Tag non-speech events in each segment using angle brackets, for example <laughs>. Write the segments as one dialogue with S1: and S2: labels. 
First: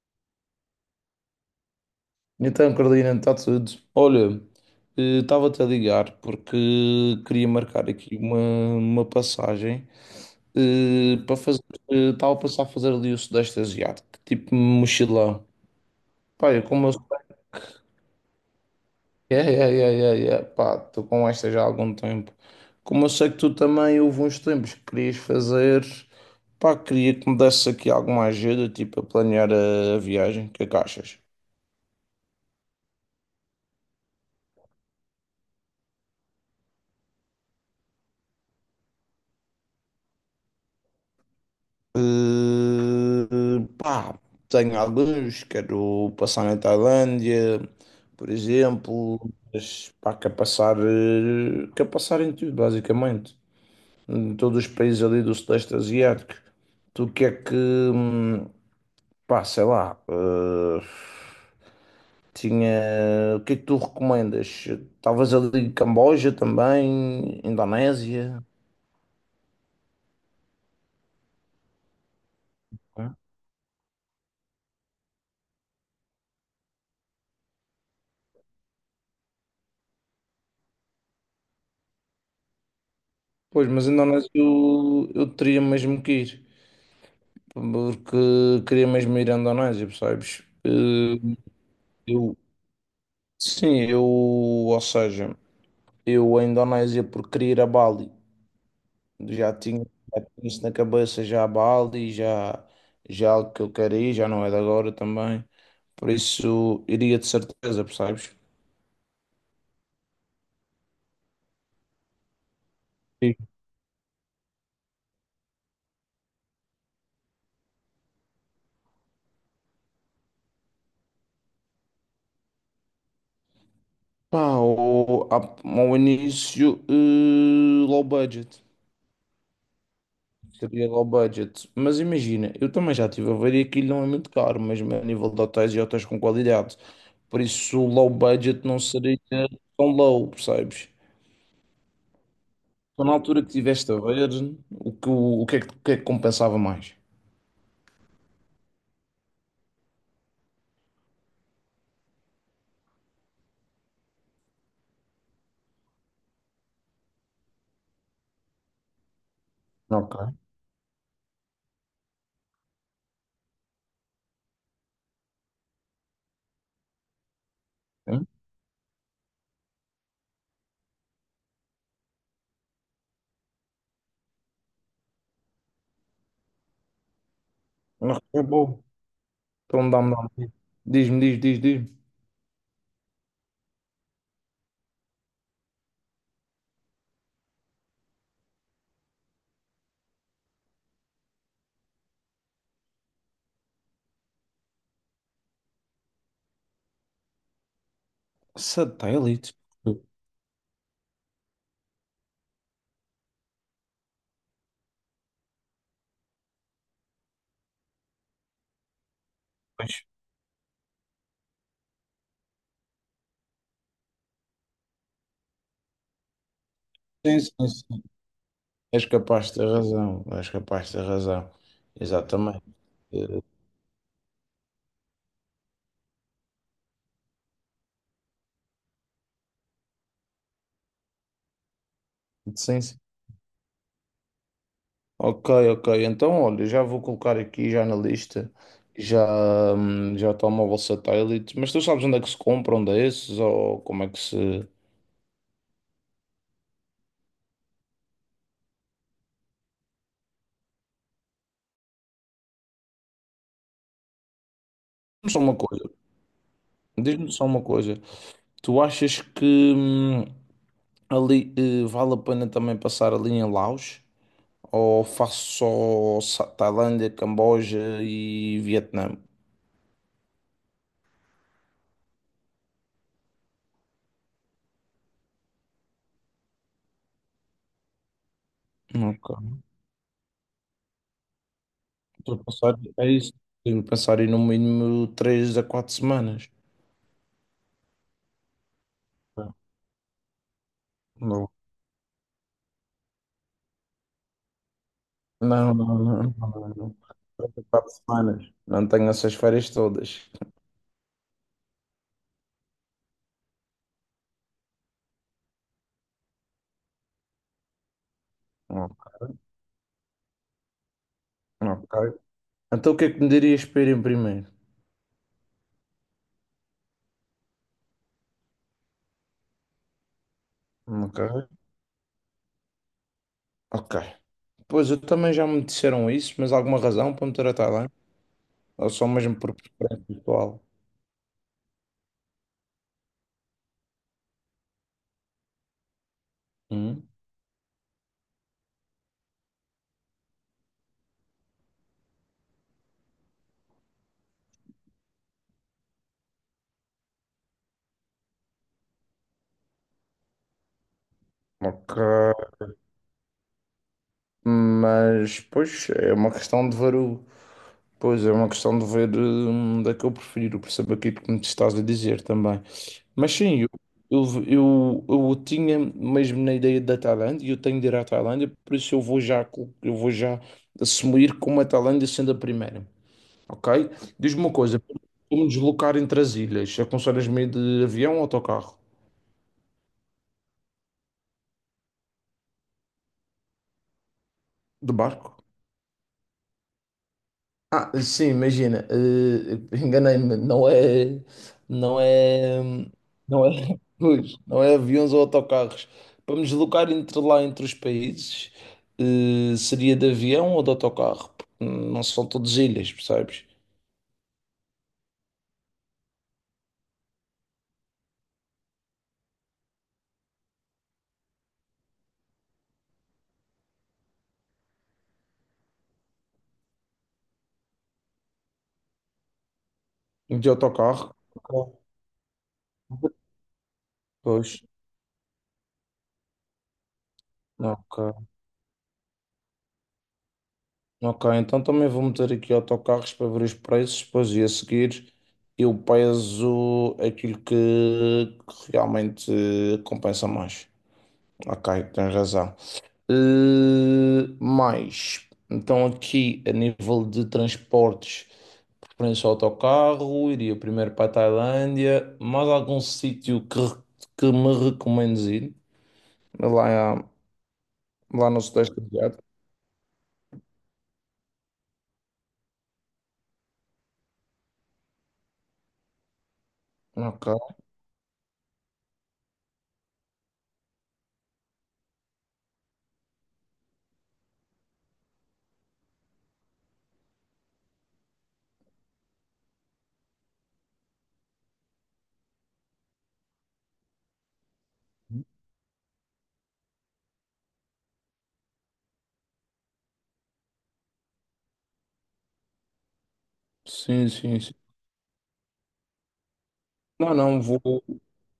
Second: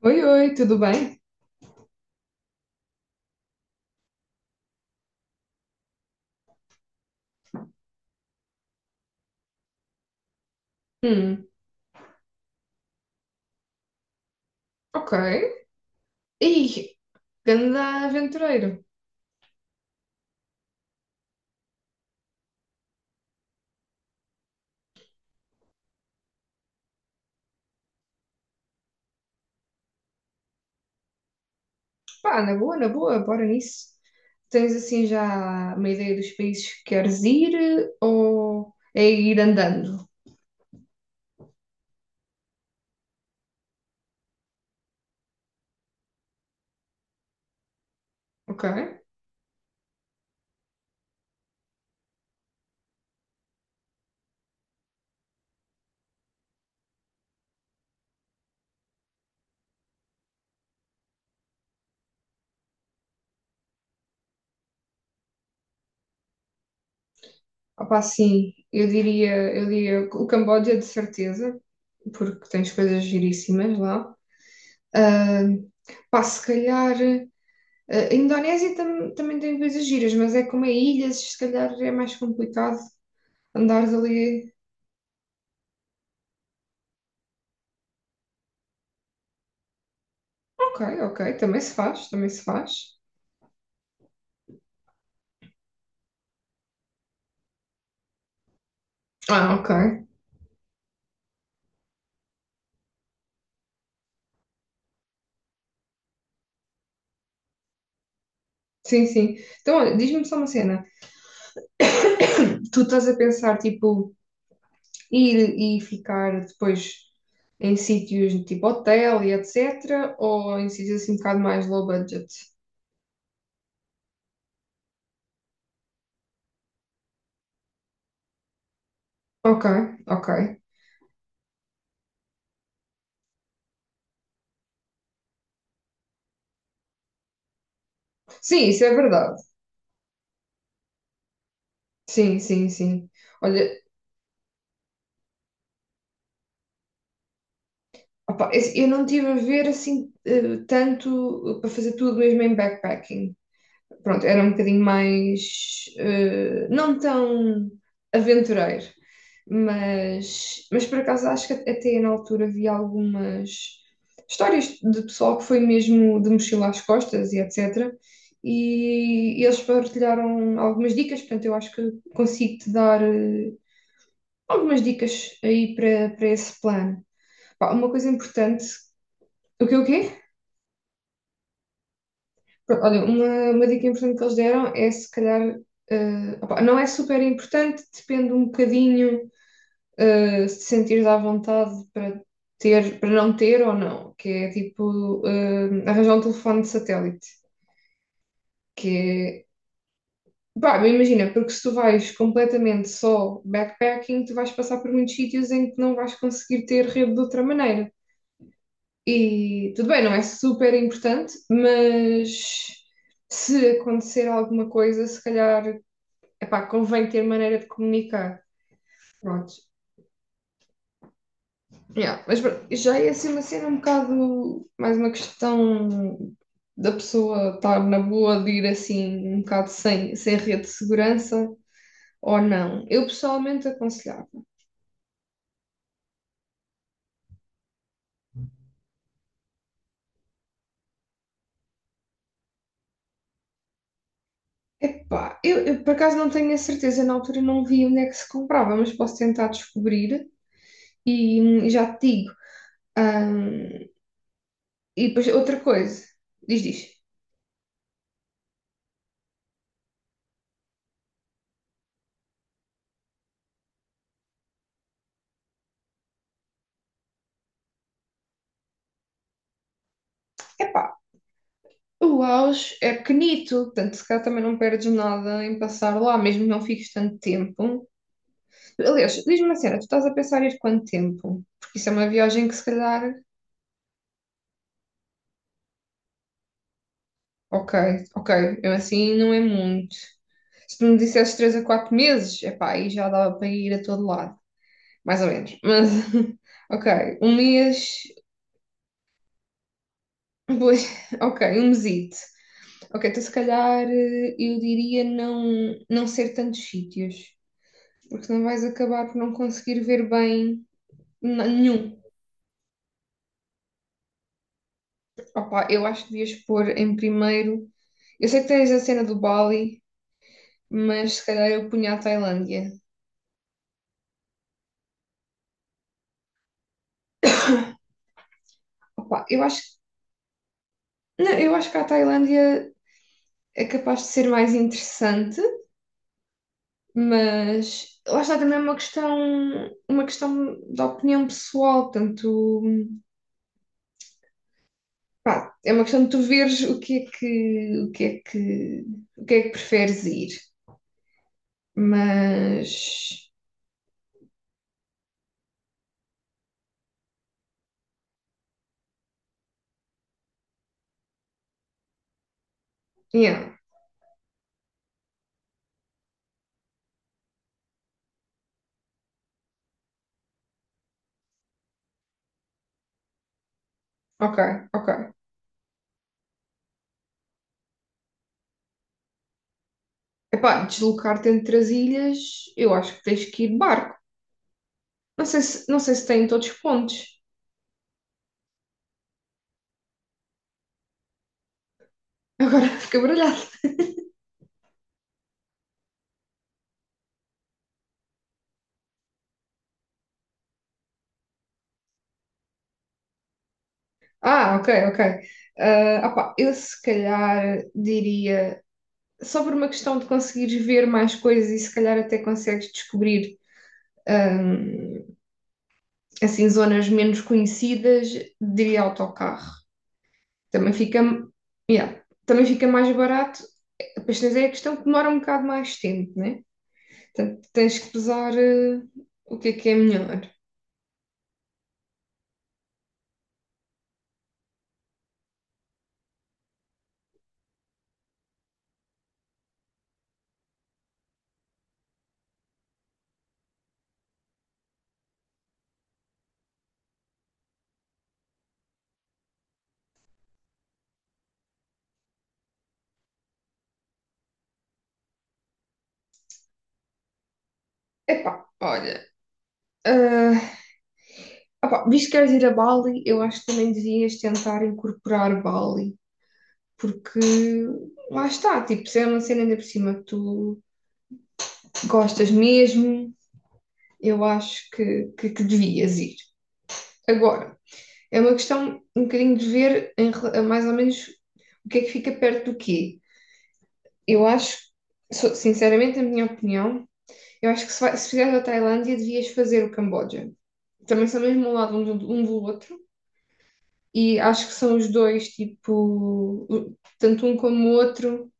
S1: Oi, oi, tudo bem?
S2: Então, Carolina, está tudo. Olha, estava-te a ligar porque queria marcar aqui uma passagem para
S1: Hum,
S2: fazer. Estava a pensar fazer ali o Sudeste Asiático, tipo
S1: ok.
S2: mochilão. Pá, eu
S1: Ih,
S2: sei.
S1: grande aventureiro.
S2: Pá, estou com esta já há algum tempo. Como eu sei que tu também houve uns tempos que querias fazer, pá, queria que me desse aqui alguma ajuda, tipo, a planear a viagem. O que é que achas?
S1: Pá, na boa, bora nisso. Tens assim já uma ideia dos países que queres ir ou é ir andando?
S2: Eh, pá, tenho alguns, quero passar na Tailândia, por
S1: Ok.
S2: exemplo, mas pá, quero passar, quero passar em tudo, basicamente, em todos os países ali do Sudeste Asiático. Tu que é que, pá, sei lá, tinha, o que é que tu recomendas? Talvez ali Camboja também,
S1: Opa,
S2: Indonésia.
S1: sim, eu diria o Camboja de certeza, porque tens coisas giríssimas lá. Ah, pá, se calhar. A Indonésia tam- também tem coisas giras, mas é como é ilhas, se calhar é mais complicado
S2: Pois,
S1: andar
S2: mas Indonésia
S1: ali.
S2: eu teria mesmo que ir. Porque queria mesmo ir à Indonésia, percebes?
S1: Ok, ok, também se faz, também
S2: Eu,
S1: se faz.
S2: sim, ou seja, eu à Indonésia porque queria ir a Bali, já
S1: Ah, ok.
S2: tinha, já tinha isso na cabeça, já a Bali, já, já é algo que eu quero ir, já não é de agora também, por isso iria de certeza, percebes?
S1: Sim, sim. Então, olha, diz-me só uma cena. <coughs> <clears throat> Tu estás a
S2: Sim.
S1: pensar, tipo, ir e ficar depois em sítios tipo hotel e etc. Ou em sítios assim um bocado mais low budget?
S2: Pá, ao início, low budget.
S1: Ok, ok.
S2: Seria low budget. Mas imagina, eu também já estive a ver e aquilo não é muito caro, mesmo a nível de hotéis e hotéis com qualidade. Por isso, o low budget
S1: Sim,
S2: não
S1: isso é
S2: seria
S1: verdade.
S2: tão low, percebes?
S1: Sim, sim,
S2: Então,
S1: sim.
S2: na altura que
S1: Olha,
S2: estiveste a ver, o que é que compensava mais?
S1: opá, eu não estive a ver assim tanto, para fazer tudo mesmo em backpacking. Pronto, era um bocadinho mais, não tão aventureiro,
S2: Ok.
S1: mas por acaso acho que até na altura vi algumas histórias de pessoal que foi mesmo de mochila às costas e etc.
S2: Hum?
S1: E eles partilharam algumas dicas, portanto, eu acho que consigo te dar algumas dicas aí para, para esse plano. Pá, uma coisa
S2: Não, é
S1: importante,
S2: bom.
S1: o que o
S2: Então
S1: quê?
S2: dá-me. Diz-me, diz.
S1: Pronto, olha, uma dica importante que eles deram é se calhar, opá, não é super importante, depende um bocadinho, se te sentires à vontade para ter, para não ter ou não, que é tipo, arranjar um telefone de satélite, que é,
S2: Satélite?
S1: pá, imagina, porque se tu vais completamente só backpacking, tu vais passar por muitos sítios em que não vais conseguir ter rede de outra maneira. E tudo
S2: Pois.
S1: bem, não é super importante, mas se acontecer alguma coisa, se calhar, epá, convém ter
S2: Sim,
S1: maneira de
S2: sim, sim.
S1: comunicar.
S2: És capaz
S1: Pronto.
S2: de ter razão. És capaz de ter razão.
S1: Yeah, mas
S2: Exatamente.
S1: pronto, já é assim
S2: Eh,
S1: uma cena um bocado mais uma questão da pessoa estar na boa de ir assim um bocado sem, sem rede de segurança ou
S2: Sim,
S1: não.
S2: sim.
S1: Eu pessoalmente aconselhava.
S2: Ok, ok. Então, olha, já vou colocar aqui já na lista, já, já telemóvel satélite, mas tu sabes onde é que se compra, onde é esses, ou como é que se...
S1: Epá, eu por acaso não tenho a certeza, na altura não vi onde é que se comprava, mas posso tentar descobrir e já te digo. Ahm, e depois
S2: Diz-me Só uma
S1: outra
S2: coisa,
S1: coisa, diz, diz.
S2: diz-me só uma coisa, tu achas que hum, ali vale a pena também passar ali em Laos, ou faço só Tailândia, Camboja e Vietnã?
S1: Epá, o Auge é pequenito, portanto, se calhar também não perdes nada em passar lá, mesmo que não fiques tanto tempo. Aliás, diz-me uma
S2: Ok.
S1: cena, tu estás a pensar em ir quanto tempo? Porque isso é uma
S2: Estou a
S1: viagem que se
S2: pensar, é
S1: calhar,
S2: isso, tenho que pensar em no mínimo três a quatro semanas.
S1: ok, ok, eu assim não é muito. Se tu me dissesses
S2: Tá.
S1: 3 a 4 meses, epá, aí já dava para ir a todo lado, mais ou menos.
S2: Não,
S1: Mas,
S2: não, não, não, não.
S1: <laughs>
S2: não.
S1: ok, um
S2: Três a quatro
S1: mês,
S2: semanas. Não tenho essas férias todas.
S1: pois, <laughs> ok, um mesito. Ok, então se calhar eu diria não, não ser tantos sítios. Porque senão vais acabar
S2: Ok.
S1: por não conseguir ver bem nenhum.
S2: Ok. Então o que é que me dirias para ir em primeiro?
S1: Opa, eu acho que devias pôr em primeiro. Eu sei que tens a cena do Bali, mas se calhar
S2: Ok.
S1: eu punha a Tailândia.
S2: Ok. Pois eu também já me disseram isso, mas alguma razão para me ter a Tailândia? Ou só
S1: Opa,
S2: mesmo
S1: eu
S2: por
S1: acho,
S2: preferência pessoal?
S1: não, eu acho que a Tailândia é capaz de ser mais interessante,
S2: Hum?
S1: mas lá está também uma questão da opinião pessoal, portanto, pá, é uma questão de tu veres o que é que, o que é que, o que é que preferes ir.
S2: Ok.
S1: Mas,
S2: Mas, pois, é uma questão de ver o... Pois, é uma questão de ver onde é que eu prefiro, por saber aquilo que me estás a dizer também. Mas
S1: yeah.
S2: sim, eu, eu, eu tinha mesmo na ideia da Tailândia, e eu tenho de ir à Tailândia, por isso eu vou já assumir como a Tailândia sendo a primeira, ok?
S1: Ok,
S2: Diz-me uma coisa, como
S1: ok.
S2: me deslocar entre as ilhas? Aconselhas-me de avião ou autocarro?
S1: Epá, deslocar-te entre as ilhas, eu acho que tens que ir de barco.
S2: De
S1: Não
S2: barco?
S1: sei se, não sei se tem em todos os pontos.
S2: Ah, sim, imagina, enganei-me, não é,
S1: Agora <laughs> fica baralhado.
S2: não é, <laughs> pois, não é aviões ou autocarros. Para me deslocar entre lá, entre os países, seria de avião ou de autocarro? Porque não são todas ilhas, percebes?
S1: Ah, ok, ok. Ah, opá, eu se calhar diria, só por uma questão de conseguires ver mais coisas e se calhar até consegues descobrir hum, assim zonas menos conhecidas, diria autocarro.
S2: De
S1: Também fica,
S2: autocarro? Ok.
S1: yeah, também fica mais barato. Depois tens aí a
S2: Pois,
S1: questão que demora um bocado mais tempo, né? Portanto, tens que
S2: ok.
S1: pesar, o que é melhor.
S2: Ok, então também vou meter aqui autocarros para ver os preços, depois e a seguir eu peso aquilo que realmente compensa mais. Ok, tens razão. Mais, então aqui a nível de transportes, preferência ao autocarro, iria primeiro para a Tailândia, mais algum sítio que me recomendes ir? Lá, lá no
S1: Epá,
S2: Sudeste
S1: olha.
S2: Asiático.
S1: ah, Opá, visto que queres ir a Bali, eu acho que também devias tentar incorporar Bali, porque
S2: Ok,
S1: lá está, tipo, se é uma cena ainda por cima que tu gostas mesmo, eu acho que devias ir. Agora, é uma questão um bocadinho de ver em rela- mais ou menos o que é que fica perto do quê. Eu acho, so- sinceramente, na minha opinião, eu acho que se, vai, se fizeres a Tailândia, devias fazer o Camboja. Também são mesmo ao lado um do outro,
S2: sim,
S1: e
S2: sim,
S1: acho que
S2: sim.
S1: são os dois, tipo, o-
S2: Não,
S1: tanto um como o outro.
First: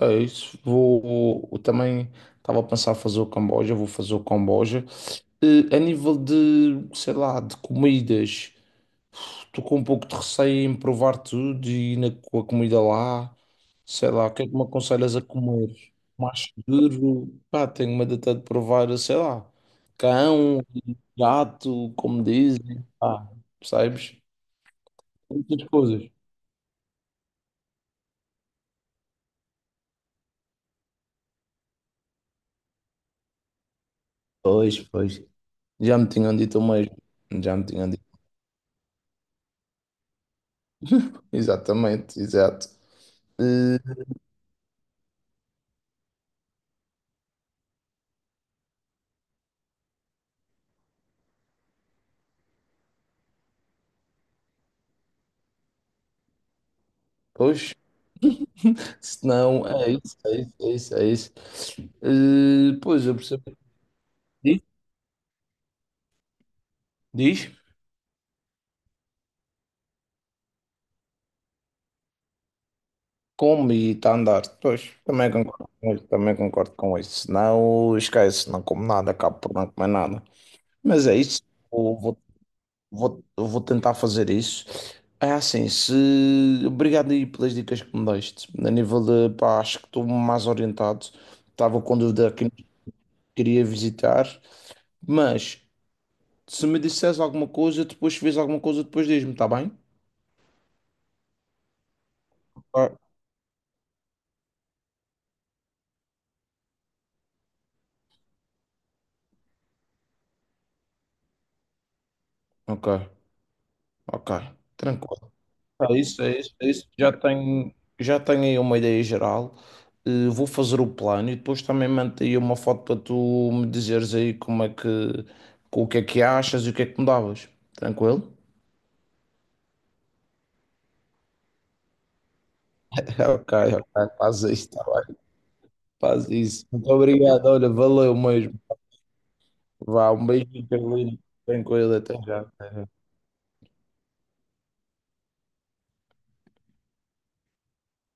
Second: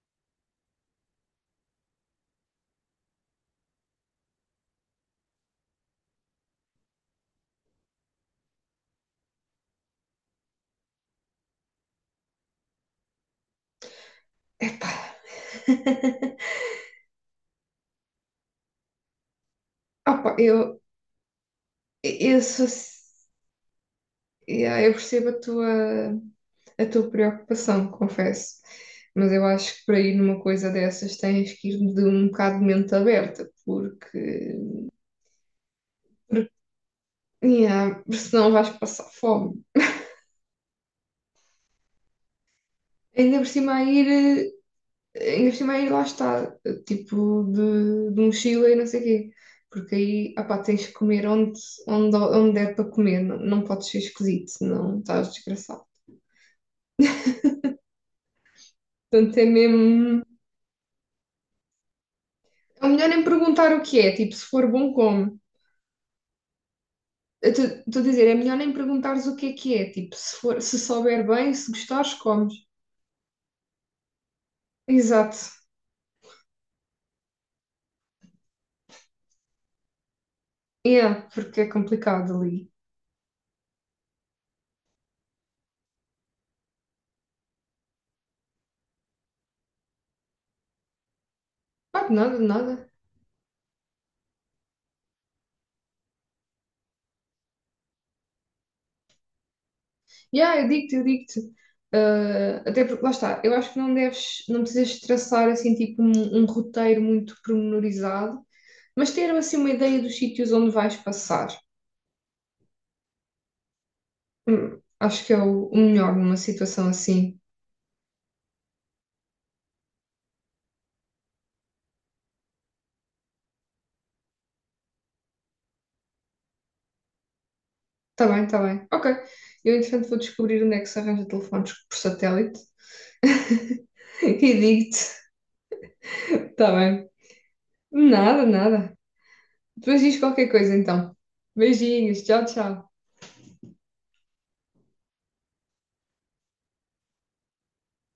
S2: é isso, vou, eu também estava a pensar fazer o Camboja, vou fazer o Camboja. Eh, a nível de, sei lá, de comidas... Estou com um pouco de receio em provar tudo e ir na, com a comida lá. Sei lá, o que é que me
S1: Epá,
S2: aconselhas a comer? Mais seguro? Pá, tenho medo até de provar, sei lá,
S1: opa,
S2: cão,
S1: eu,
S2: gato, como
S1: eu sou.
S2: dizem. Pá, percebes?
S1: Yeah, eu percebo
S2: Muitas coisas.
S1: a tua preocupação, confesso. Mas eu acho que para ir numa coisa dessas tens que ir de um bocado de mente aberta, porque,
S2: Pois, pois. Já me tinham
S1: porque
S2: dito o mesmo. Já me tinham
S1: yeah,
S2: dito.
S1: senão vais passar fome.
S2: Exatamente, exato.
S1: Ainda por cima
S2: Eh,
S1: a ir eh, ainda por cima aí lá está, tipo de mochila e não sei o quê. Porque aí, opá, tens que comer onde, onde, onde é para comer, não, não podes ser esquisito, senão estás desgraçado.
S2: pois, se
S1: Portanto, é
S2: não, é isso,
S1: mesmo.
S2: é isso, é isso, é isso.
S1: É melhor
S2: Eu
S1: nem
S2: percebo.
S1: perguntar o que é, tipo, se
S2: Diz?
S1: for bom, come.
S2: Diz?
S1: Estou a dizer, é melhor nem perguntares o que é, tipo, se for, se souber bem, se gostares, comes.
S2: Como e está a andar. Pois, também hum.
S1: Exato.
S2: Concordo com isso, também concordo com isso. Senão, esquece, não como nada, acabo por não comer nada. Mas
S1: É,
S2: é isso,
S1: porque é
S2: eu vou,
S1: complicado ali.
S2: eu vou tentar fazer isso. É assim, se... Obrigado aí pelas dicas que me deste. A nível de, pá, acho que estou mais orientado. Estava com
S1: Pá, de
S2: dúvida
S1: nada, de
S2: que
S1: nada.
S2: queria visitar. Mas, se me disseres alguma coisa, depois, se vês alguma coisa, depois diz-me, está bem?
S1: Yeah, eu digo-te, eu digo-te. Ah, até
S2: Ok,
S1: porque, lá está, eu acho que não deves, não precisas traçar assim tipo um, um roteiro muito pormenorizado, mas ter assim uma ideia dos sítios onde vais passar.
S2: ok, ok.
S1: Acho que
S2: Tranquilo.
S1: é o
S2: É
S1: melhor
S2: isso,
S1: numa
S2: é isso, é isso.
S1: situação assim.
S2: Já tenho aí uma ideia geral. Vou fazer o plano e depois também mando aí uma foto para tu me dizeres aí como é que, o que é que achas e o que é que mudavas.
S1: Tá
S2: Tranquilo?
S1: bem, tá bem. Ok. Eu, entretanto, vou descobrir onde é que se arranja telefones por satélite.
S2: <laughs> Ok,
S1: <laughs>
S2: ok,
S1: E
S2: faz isso, tá
S1: digo-te.
S2: bem, faz isso.
S1: Tá
S2: Muito
S1: bem.
S2: obrigado, olha, valeu
S1: Nada,
S2: mesmo.
S1: nada. Depois
S2: Vá,
S1: diz
S2: um
S1: qualquer
S2: beijinho,
S1: coisa então.
S2: Carolina. Tranquilo, até
S1: Beijinhos, tchau,
S2: já.
S1: tchau.